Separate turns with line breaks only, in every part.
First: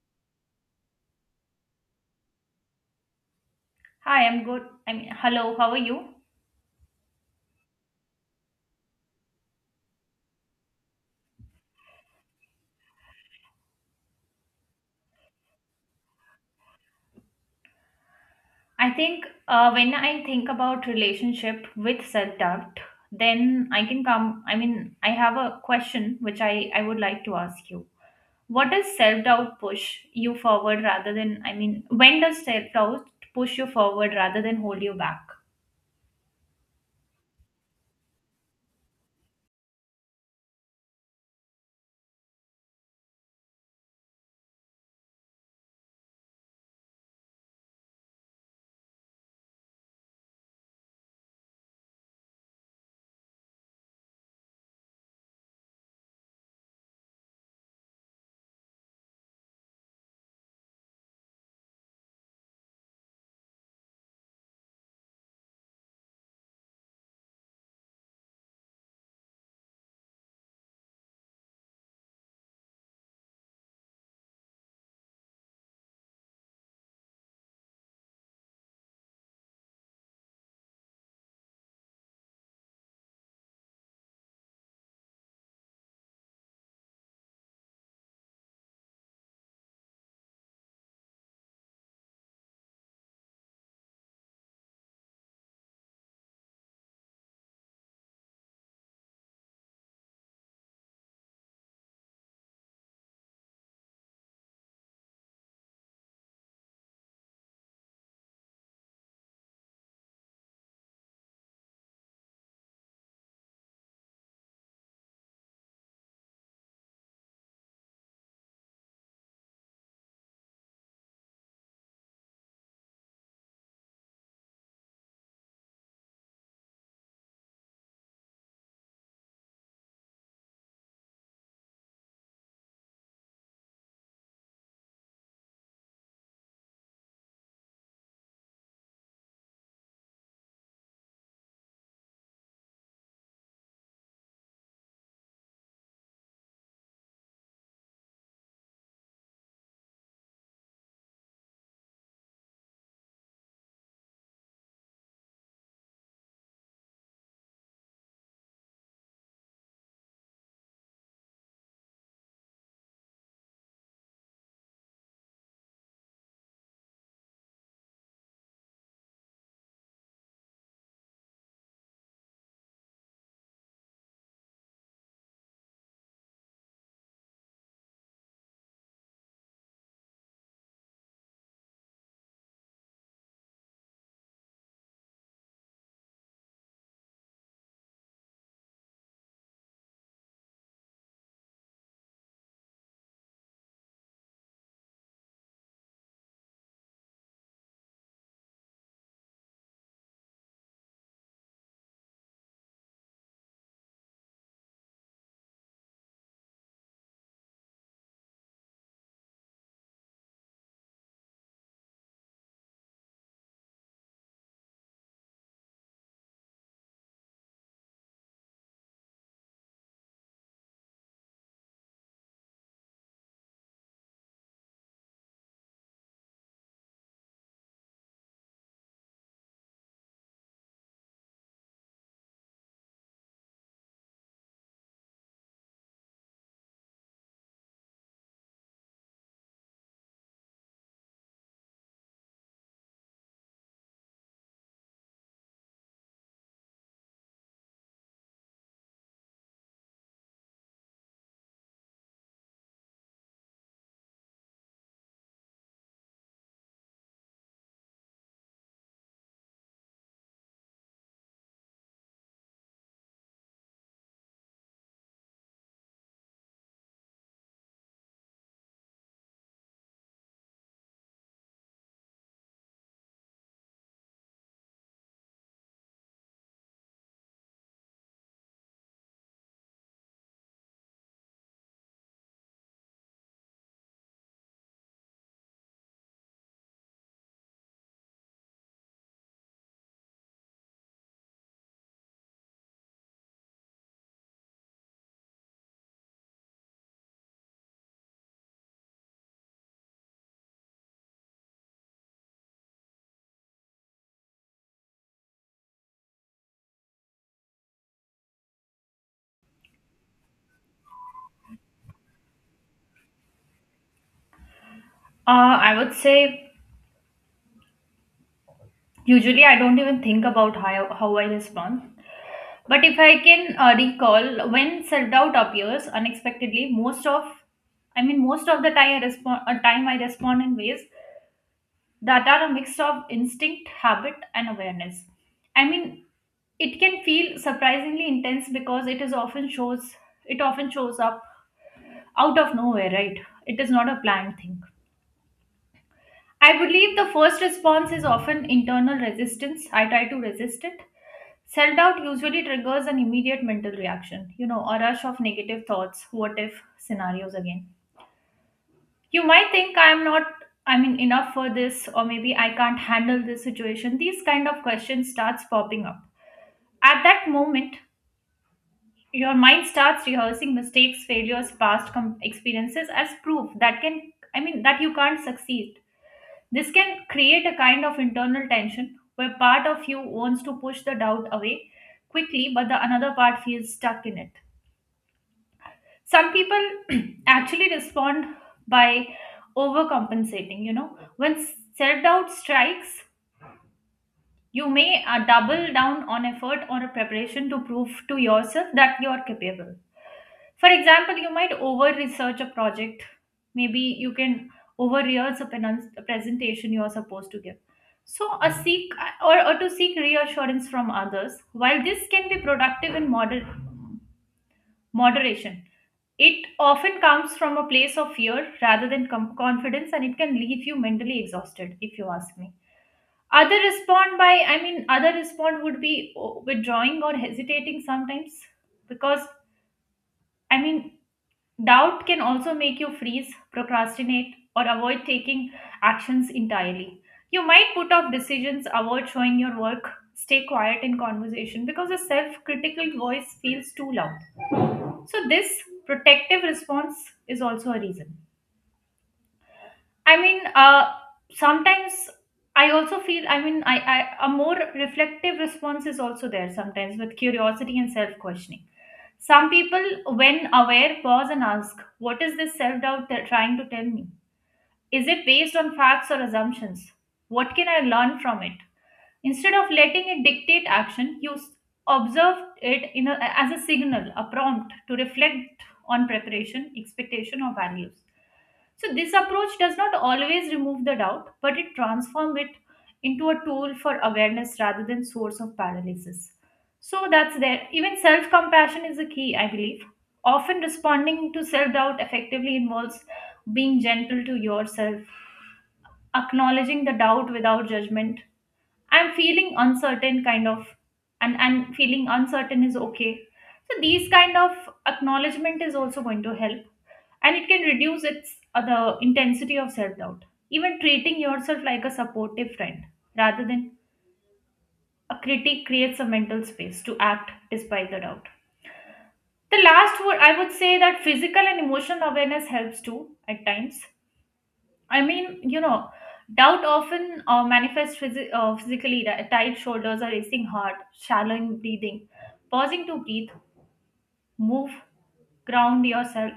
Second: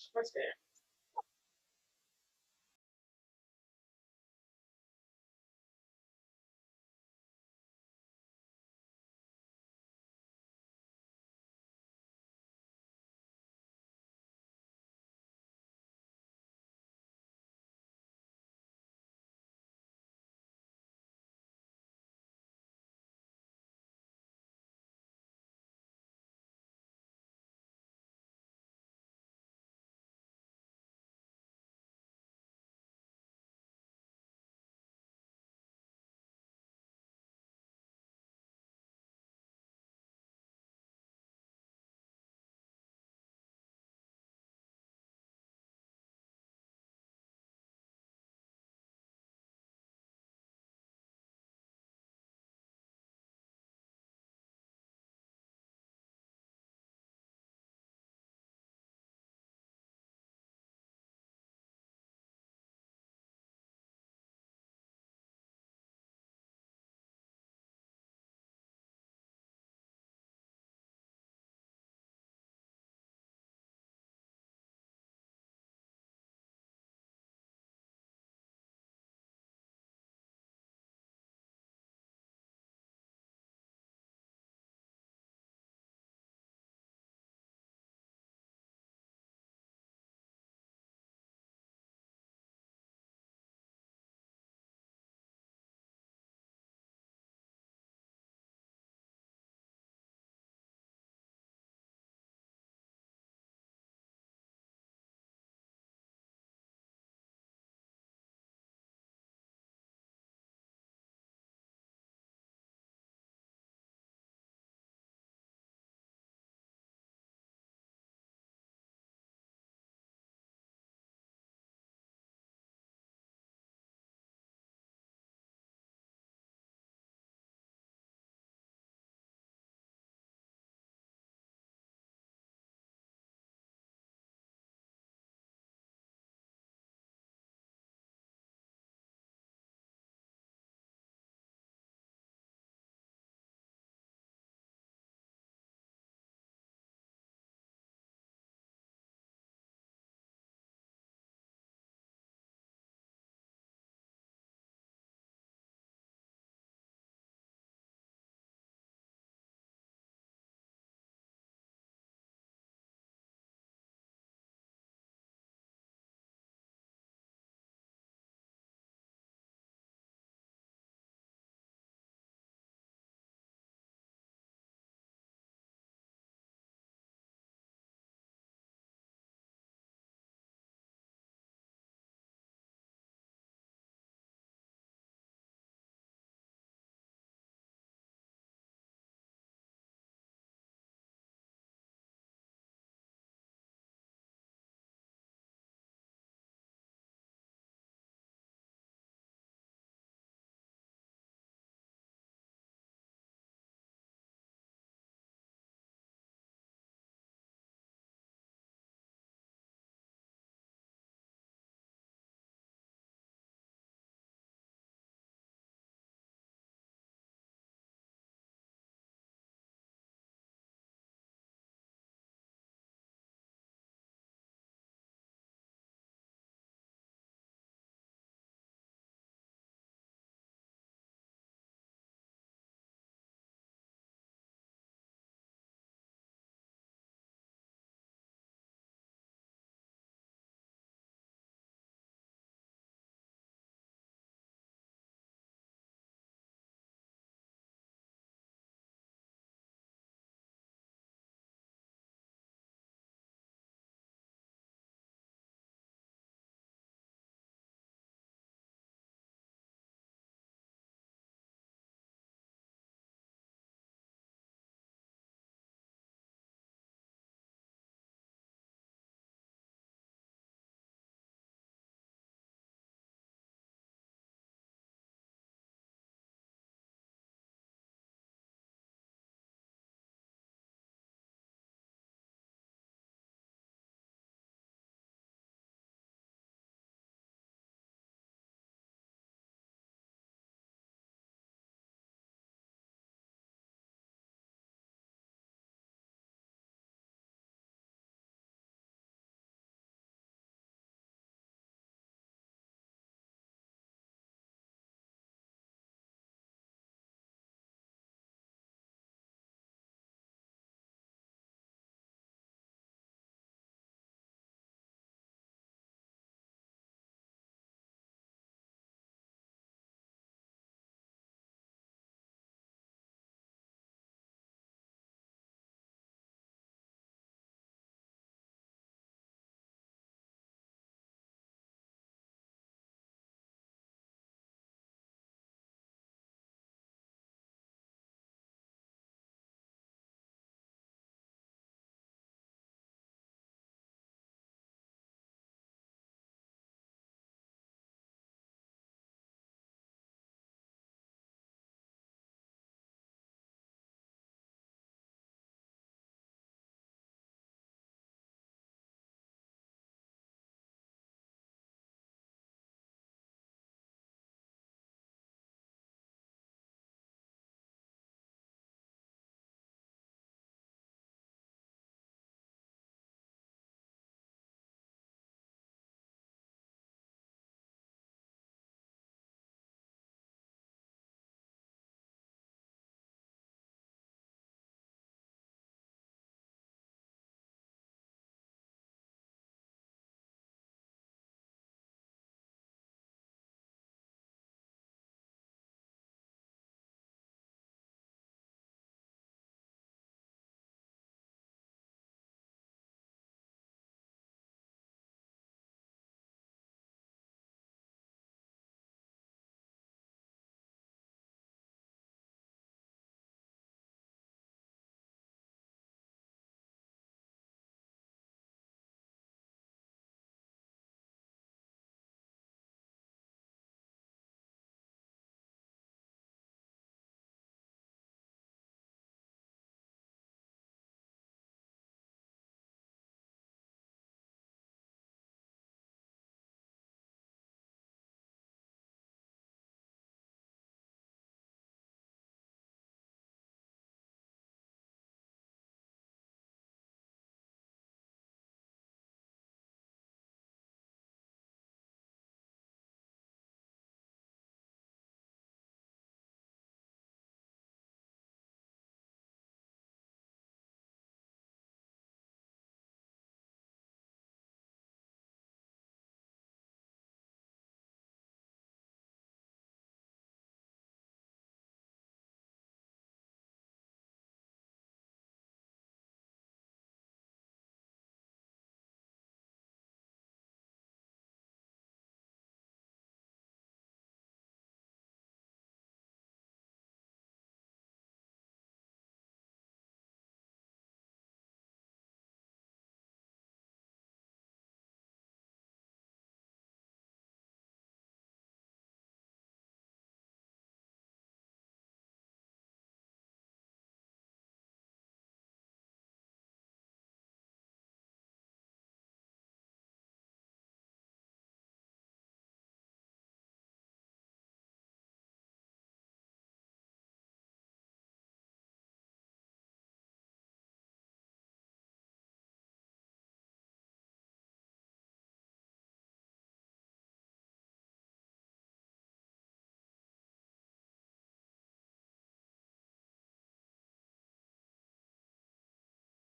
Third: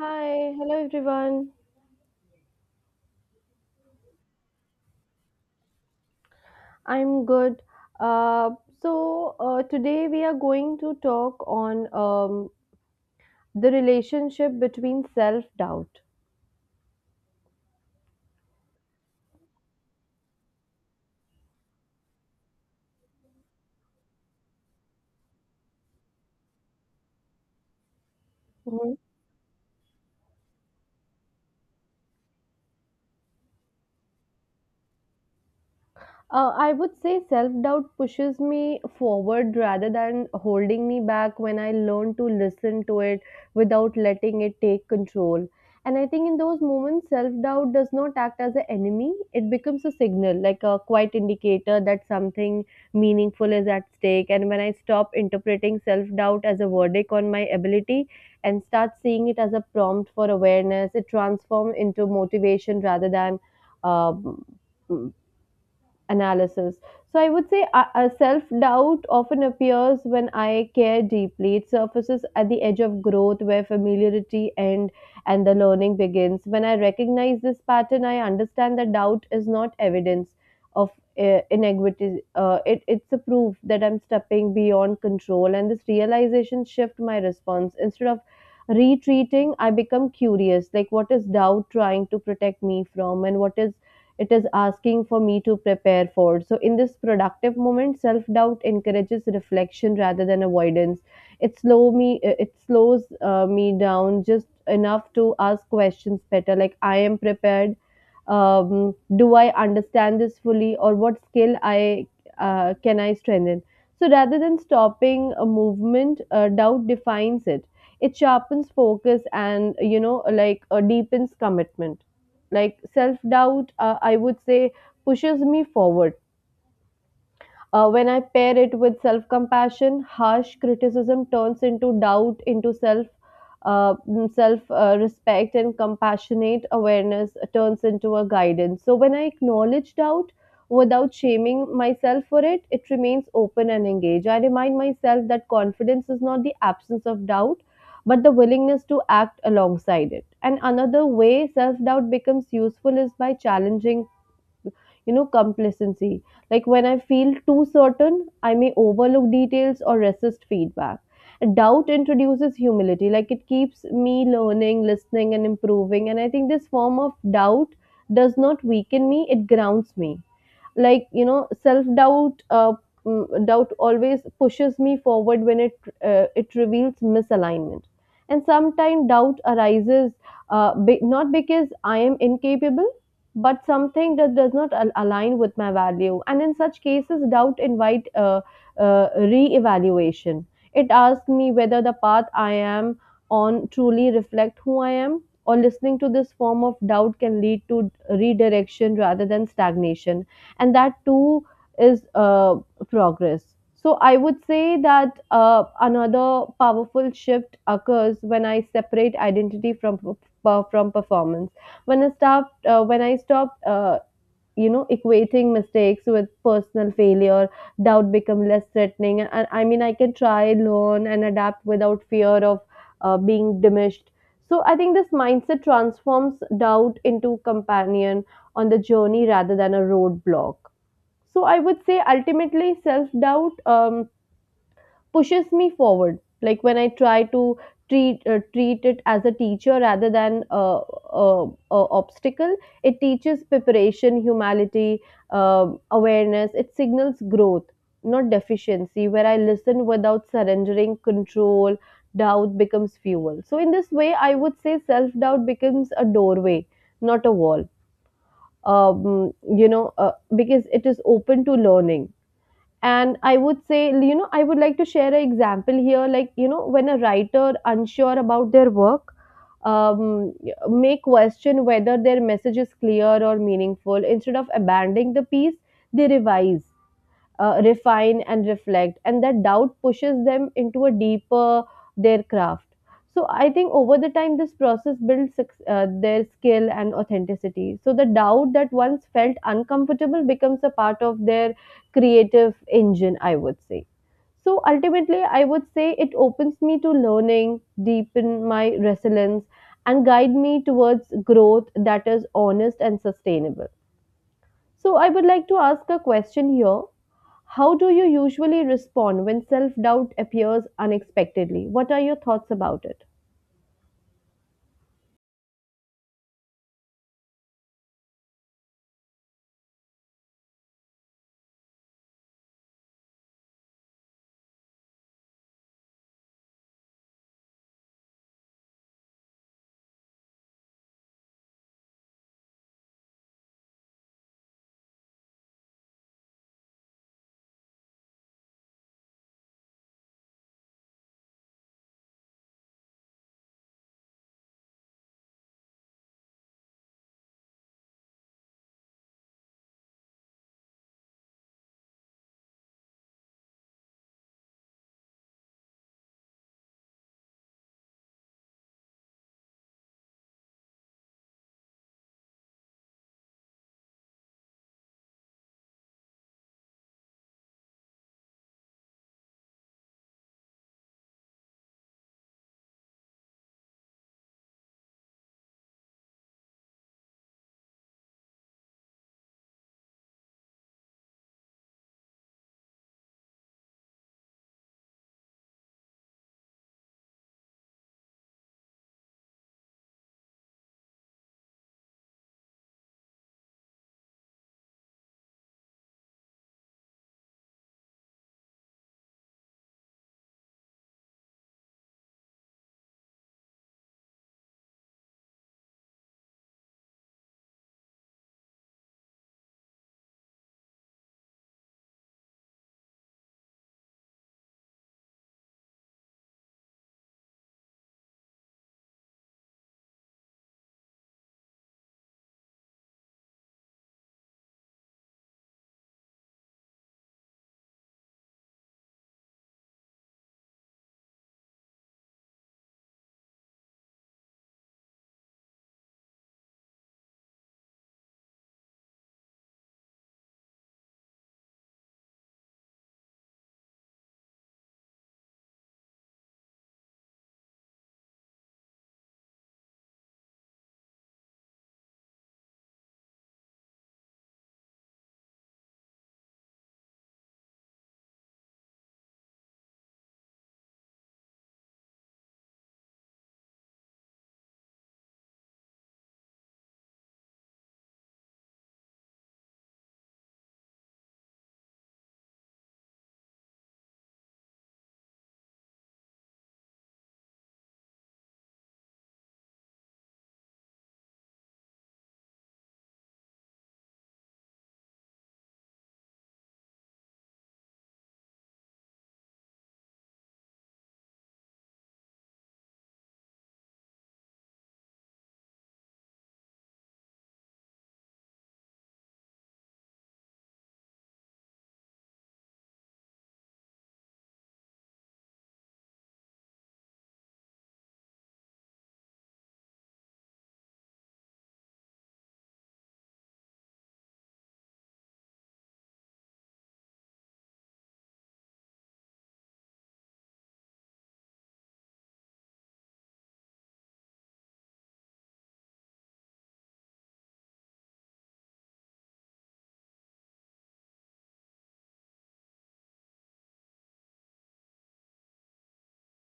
Hi, hello everyone.
Hi, I'm good. I mean, hello, how are you?
I'm good. Uh, so today we are going to talk on the relationship between self-doubt.
I think when I think about relationship with self-doubt, then I can come, I mean, I have a question which I would like to ask you. What
Mhm.
does self-doubt push you forward rather than, I mean, when does self-doubt push you forward rather than hold you back?
I would say self doubt pushes me forward rather than holding me back when I learn to listen to it without letting it take control. And I think in those moments, self doubt does not act as an enemy, it becomes a signal, like a quiet indicator that something meaningful is at stake. And when I stop interpreting self doubt as a verdict on my ability and start seeing it as a prompt for awareness, it transforms into motivation rather than. Uh, analysis. So I would say self-doubt often appears when I care deeply. It surfaces at the edge of growth where familiarity end and the learning begins. When I recognize this pattern, I understand that doubt is not evidence of inequity. It's a proof that I'm stepping beyond control and this realization shift my response. Instead of retreating, I become curious, like what is doubt trying to protect me from and what is it is asking for me to prepare for. So, in this productive moment, self doubt encourages reflection rather than avoidance. It slows me down just enough to ask questions better. Like, I am prepared. Do I understand this fully, or what skill I can I strengthen? So, rather than stopping a movement, doubt defines it. It sharpens focus and deepens commitment like self doubt, I would say, pushes me forward. When I pair it with self compassion, harsh criticism turns into doubt, into self respect, and compassionate awareness turns into a guidance. So when I acknowledge doubt without shaming myself for it, it remains open and engaged. I remind myself that confidence is not the absence of doubt. But the willingness to act alongside it. And another way self doubt becomes useful is by challenging complacency. Like when I feel too certain, I may overlook details or resist feedback. Doubt introduces humility, like it keeps me learning, listening, and improving. And I think this form of doubt does not weaken me, it grounds me like self doubt doubt always pushes me forward when it reveals misalignment and sometimes doubt arises not because I am incapable but something that does not align with my value. And in such cases doubt invite re-evaluation. It asks me whether the path I am on truly reflect who I am, or listening to this form of doubt can lead to redirection rather than stagnation. And that too is progress. So I would say that another powerful shift occurs when I separate identity from from performance. When I stopped, equating mistakes with personal failure, doubt become less threatening. And I mean, I can try, learn, and adapt without fear of being diminished. So I think this mindset transforms doubt into companion on the journey rather than a roadblock. So I would say ultimately self doubt pushes me forward. Like when I try to treat it as a teacher rather than a, a obstacle, it teaches preparation, humility, awareness. It signals growth, not deficiency. Where I listen without surrendering control, doubt becomes fuel. So in this way, I would say self doubt becomes a doorway, not a wall. Because it is open to learning, and I would say, I would like to share an example here. Like, when a writer unsure about their work um, may question whether their message is clear or meaningful, instead of abandoning the piece they revise, refine and reflect, and that doubt pushes them into a deeper their craft. So I think over the time this process builds their skill and authenticity, so the doubt that once felt uncomfortable becomes a part of their creative engine, I would say. So ultimately I would say it opens me to learning, deepen my resilience, and guide me towards growth that is honest and sustainable. So I would like to ask a question here. How do you usually respond when self doubt appears unexpectedly? What are your thoughts about it?
Uh, I would say usually I don't even think about how I respond. But if I can recall, when self-doubt appears unexpectedly, I mean, most of the time I time I respond in ways that are a mix of instinct, habit, and awareness. I mean, it can feel surprisingly intense because it often shows up out of nowhere, right? It is not a planned thing. I believe the first response is often internal resistance. I try to resist it. Self doubt usually triggers an immediate mental reaction, you know, a rush of negative thoughts, what if scenarios again. You might think I'm not, I mean, enough for this, or maybe I can't handle this situation. These kind of questions starts popping up. At that moment, your mind starts rehearsing mistakes, failures, experiences as proof I mean, that you can't succeed. This can create a kind of internal tension where part of you wants to push the doubt away quickly, but the another part feels stuck in it. Some people actually respond by overcompensating, you know. When self doubt strikes, you may double down on effort or a preparation to prove to yourself that you are capable. For example, you might over research a project. Maybe you can over rehearse a a presentation you are supposed to give. So, a seek or to seek reassurance from others. While this can be productive in moderation, it often comes from a place of fear rather than confidence, and it can leave you mentally exhausted, if you ask me. I mean, other respond would be oh, withdrawing or hesitating sometimes because I mean, doubt can also make you freeze, procrastinate, or avoid taking actions entirely. You might put off decisions, avoid showing your work, stay quiet in conversation because a self critical voice feels too loud. So, this protective response is also a reason. I mean, uh, Sometimes I also I mean, a more reflective response is also there sometimes with curiosity and self questioning. Some people, when aware, pause and ask, "What is this self doubt trying to tell me? Is it based on facts or assumptions? What can I learn from it?" Instead of letting it dictate action, observe it as a signal, a prompt to reflect on preparation, expectation, or values. So, this approach does not always remove the doubt, but it transforms it into a tool for awareness rather than source of paralysis. So, that's there. Even self compassion is a key, I believe. Often responding to self doubt effectively involves being gentle to yourself, acknowledging the doubt without judgment. I'm feeling uncertain, kind of, and feeling uncertain is okay. So these kind of acknowledgement is also going to help, and it can reduce its the intensity of self doubt. Even treating yourself like a supportive friend rather than a critic creates a mental space to act despite the doubt. The last word I would say that physical and emotional awareness helps too at times. I mean, you know, doubt often manifests physically, tight shoulders, a racing heart, shallow in breathing. Pausing to breathe, move, ground yourself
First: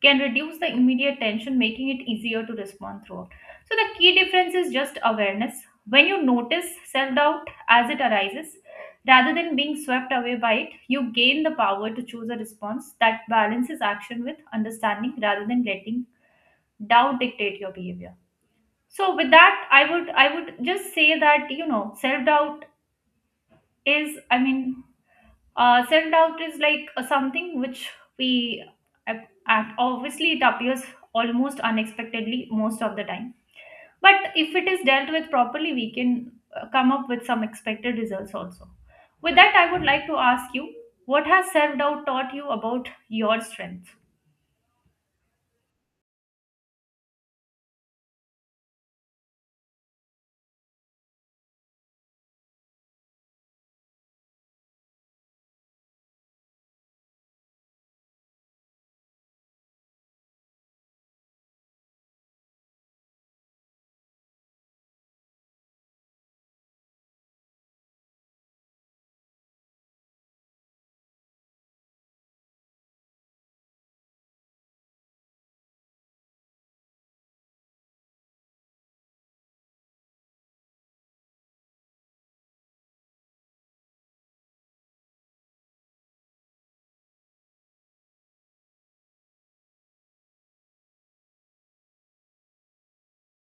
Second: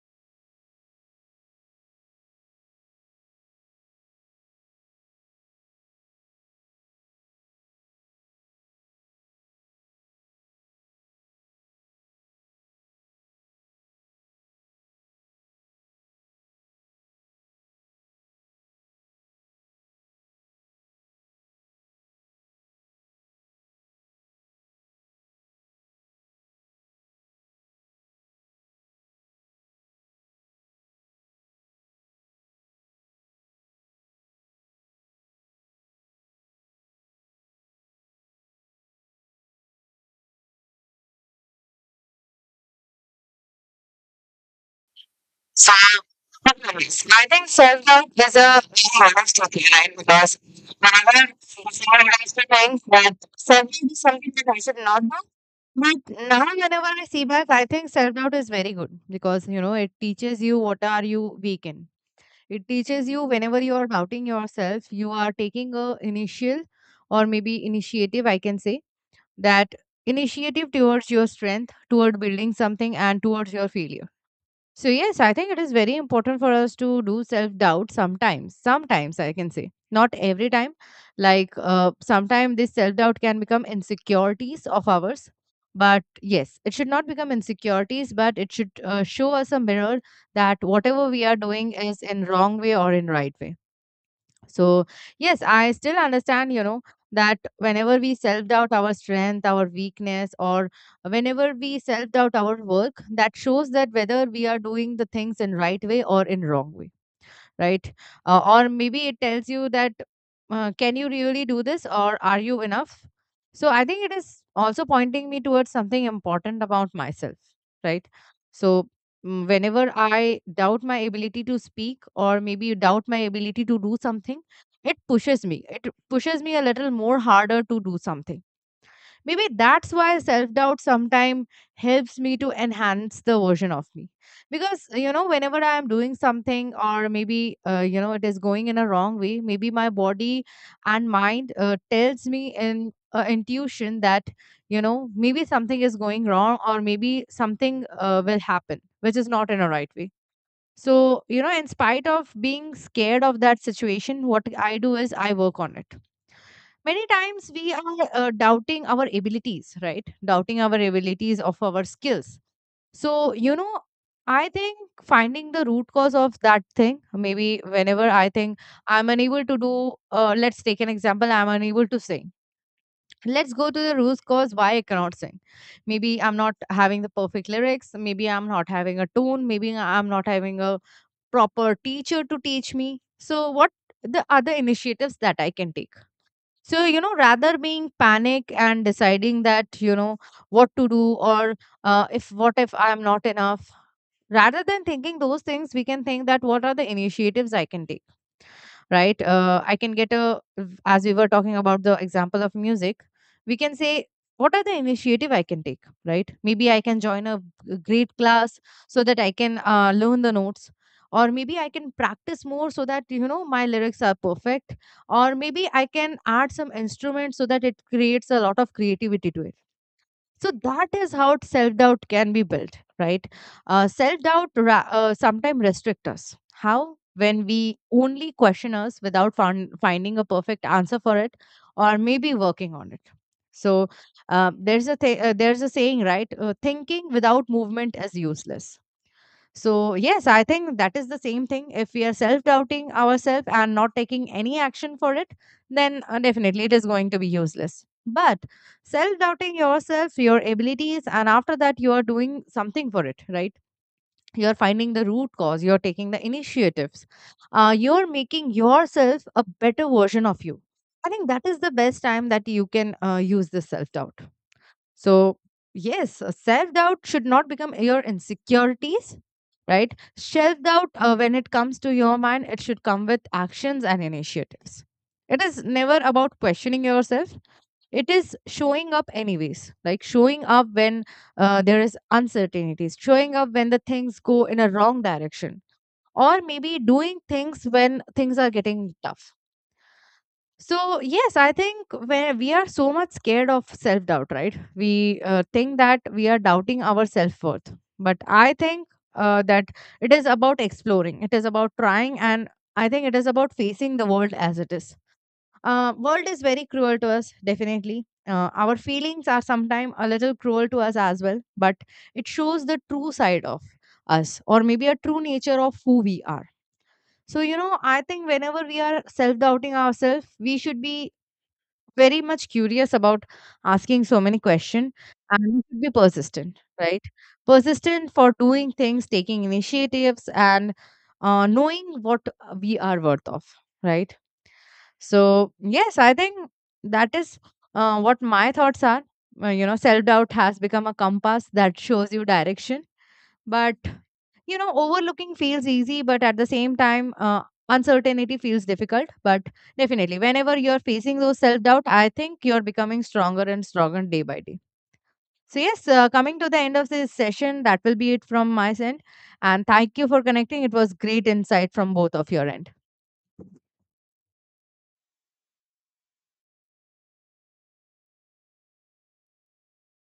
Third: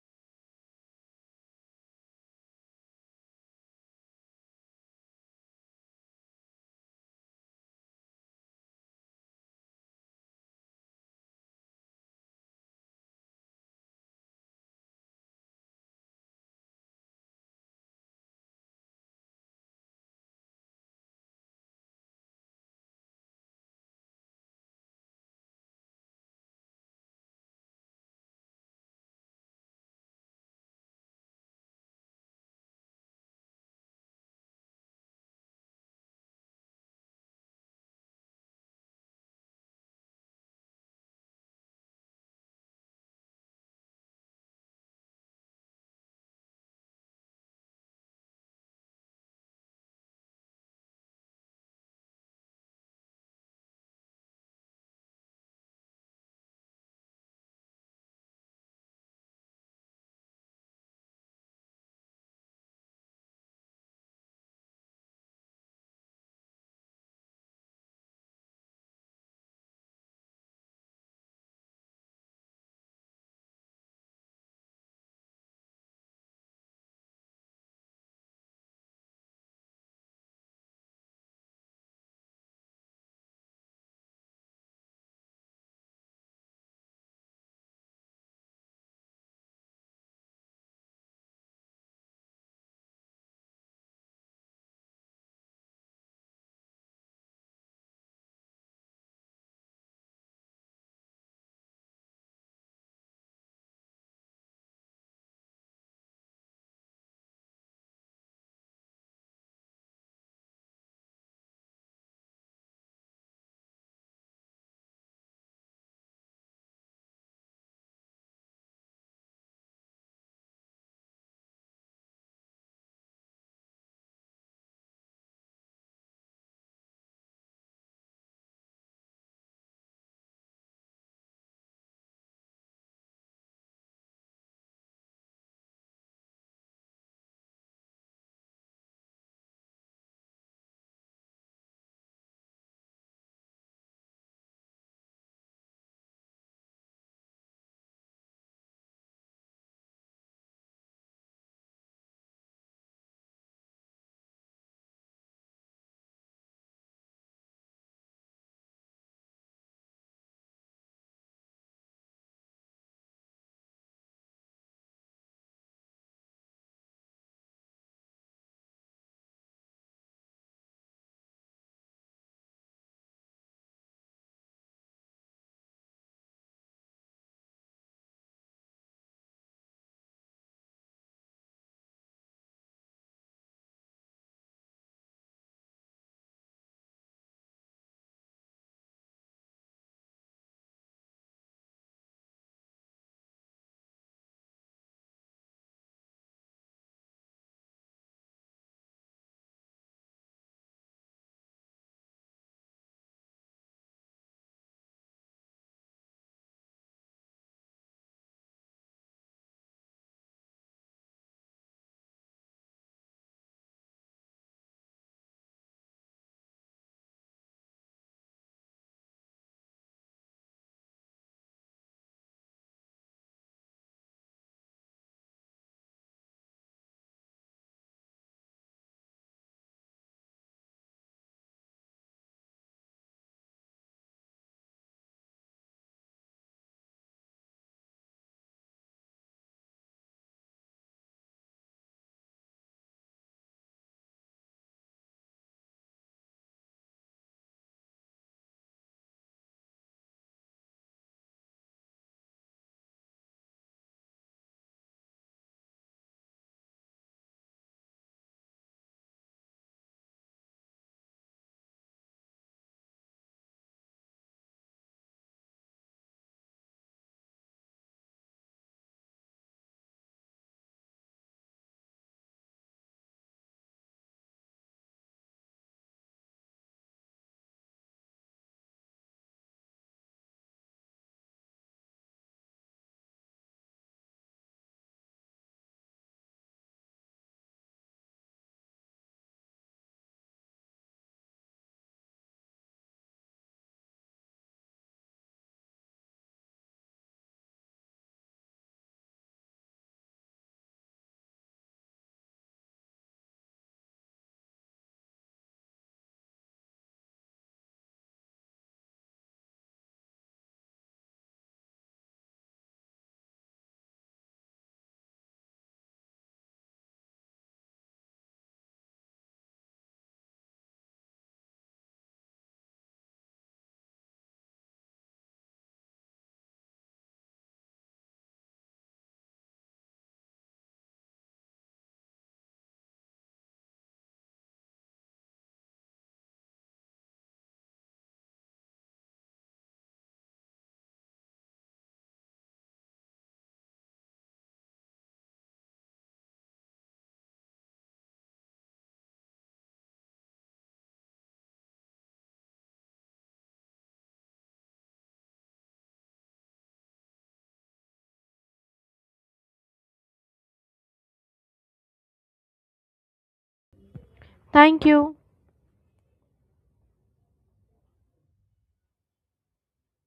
can reduce the immediate tension, making it easier to respond throughout. So, the key difference is just awareness. When you notice self doubt as it arises, rather than being swept away by it, you gain the power to choose a response that balances action with understanding rather than letting doubt dictate your behavior. So with that, I would just say that, you know, self doubt is, self doubt is like something which we act. Obviously it appears almost unexpectedly most of the time, but if it is dealt with properly we can come up with some expected results also. With that, I would like to ask you, what has self doubt taught you about your strength?
So, nice. I think self doubt is a lot of tricky, right? Because whenever someone used to think that self doubt is something that I should not do, but now, whenever I see back, I think self doubt is very good because you know it teaches you what are you weak in. It teaches you whenever you are doubting yourself, you are taking a initial or maybe initiative. I can say that initiative towards your strength, toward building something, and towards your failure. So, yes, I think it is very important for us to do self doubt sometimes. Sometimes, I can say, not every time. Like, sometimes this self doubt can become insecurities of ours. But yes, it should not become insecurities, but it should show us a mirror that whatever we are doing is in wrong way or in right way. So, yes, I still understand, that whenever we self doubt our strength, our weakness, or whenever we self doubt our work, that shows that whether we are doing the things in right way or in wrong way, right? Or maybe it tells you that, can you really do this or are you enough? So I think it is also pointing me towards something important about myself, right? So whenever I doubt my ability to speak or maybe doubt my ability to do something, it pushes me. It pushes me a little more harder to do something. Maybe that's why self doubt sometimes helps me to enhance the version of me. Because, you know, whenever I am doing something or maybe, it is going in a wrong way, maybe my body and mind tells me in intuition that, maybe something is going wrong or maybe something will happen, which is not in a right way. So, you know, in spite of being scared of that situation, what I do is I work on it. Many times we are doubting our abilities, right? Doubting our abilities of our skills. So, you know, I think finding the root cause of that thing, maybe whenever I think I'm unable to do, let's take an example, I'm unable to sing. Let's go to the root cause why I cannot sing. Maybe I'm not having the perfect lyrics, maybe I'm not having a tone, maybe I'm not having a proper teacher to teach me. So what the other initiatives that I can take? So, you know, rather being panic and deciding that, what to do, or if what if I'm not enough, rather than thinking those things, we can think that what are the initiatives I can take, right? I can get a, as we were talking about the example of music, we can say, what are the initiative I can take, right? Maybe I can join a great class so that I can learn the notes. Or maybe I can practice more so that you know my lyrics are perfect. Or maybe I can add some instruments so that it creates a lot of creativity to it. So that is how self doubt can be built, right? Self doubt sometimes restrict us. How? When we only question us without finding a perfect answer for it, or maybe working on it. So there's a saying, right? Thinking without movement is useless. So, yes, I think that is the same thing. If we are self doubting ourselves and not taking any action for it, then definitely it is going to be useless. But self doubting yourself, your abilities, and after that, you are doing something for it, right? You're finding the root cause, you're taking the initiatives, you're making yourself a better version of you. I think that is the best time that you can use this self doubt. So, yes, self doubt should not become your insecurities, right? Self doubt, when it comes to your mind, it should come with actions and initiatives. It is never about questioning yourself. It is showing up, anyways, like showing up when there is uncertainties, showing up when the things go in a wrong direction, or maybe doing things when things are getting tough. So, yes, I think when we are so much scared of self doubt, right? We think that we are doubting our self worth. But I think that it is about exploring, it is about trying, and I think it is about facing the world as it is. World is very cruel to us, definitely. Our feelings are sometimes a little cruel to us as well, but it shows the true side of us, or maybe a true nature of who we are. So, you know, I think whenever we are self doubting ourselves, we should be very much curious about asking so many questions, and we should be persistent, right? Persistent for doing things, taking initiatives, and knowing what we are worth of, right? So yes, I think that is what my thoughts are. You know self doubt has become a compass that shows you direction, but you know, overlooking feels easy, but at the same time, uncertainty feels difficult. But definitely, whenever you're facing those self doubt, I think you're becoming stronger and stronger day by day. So, yes, coming to the end of this session, that will be it from my end. And thank you for connecting. It was great insight from both of your end.
Thank you.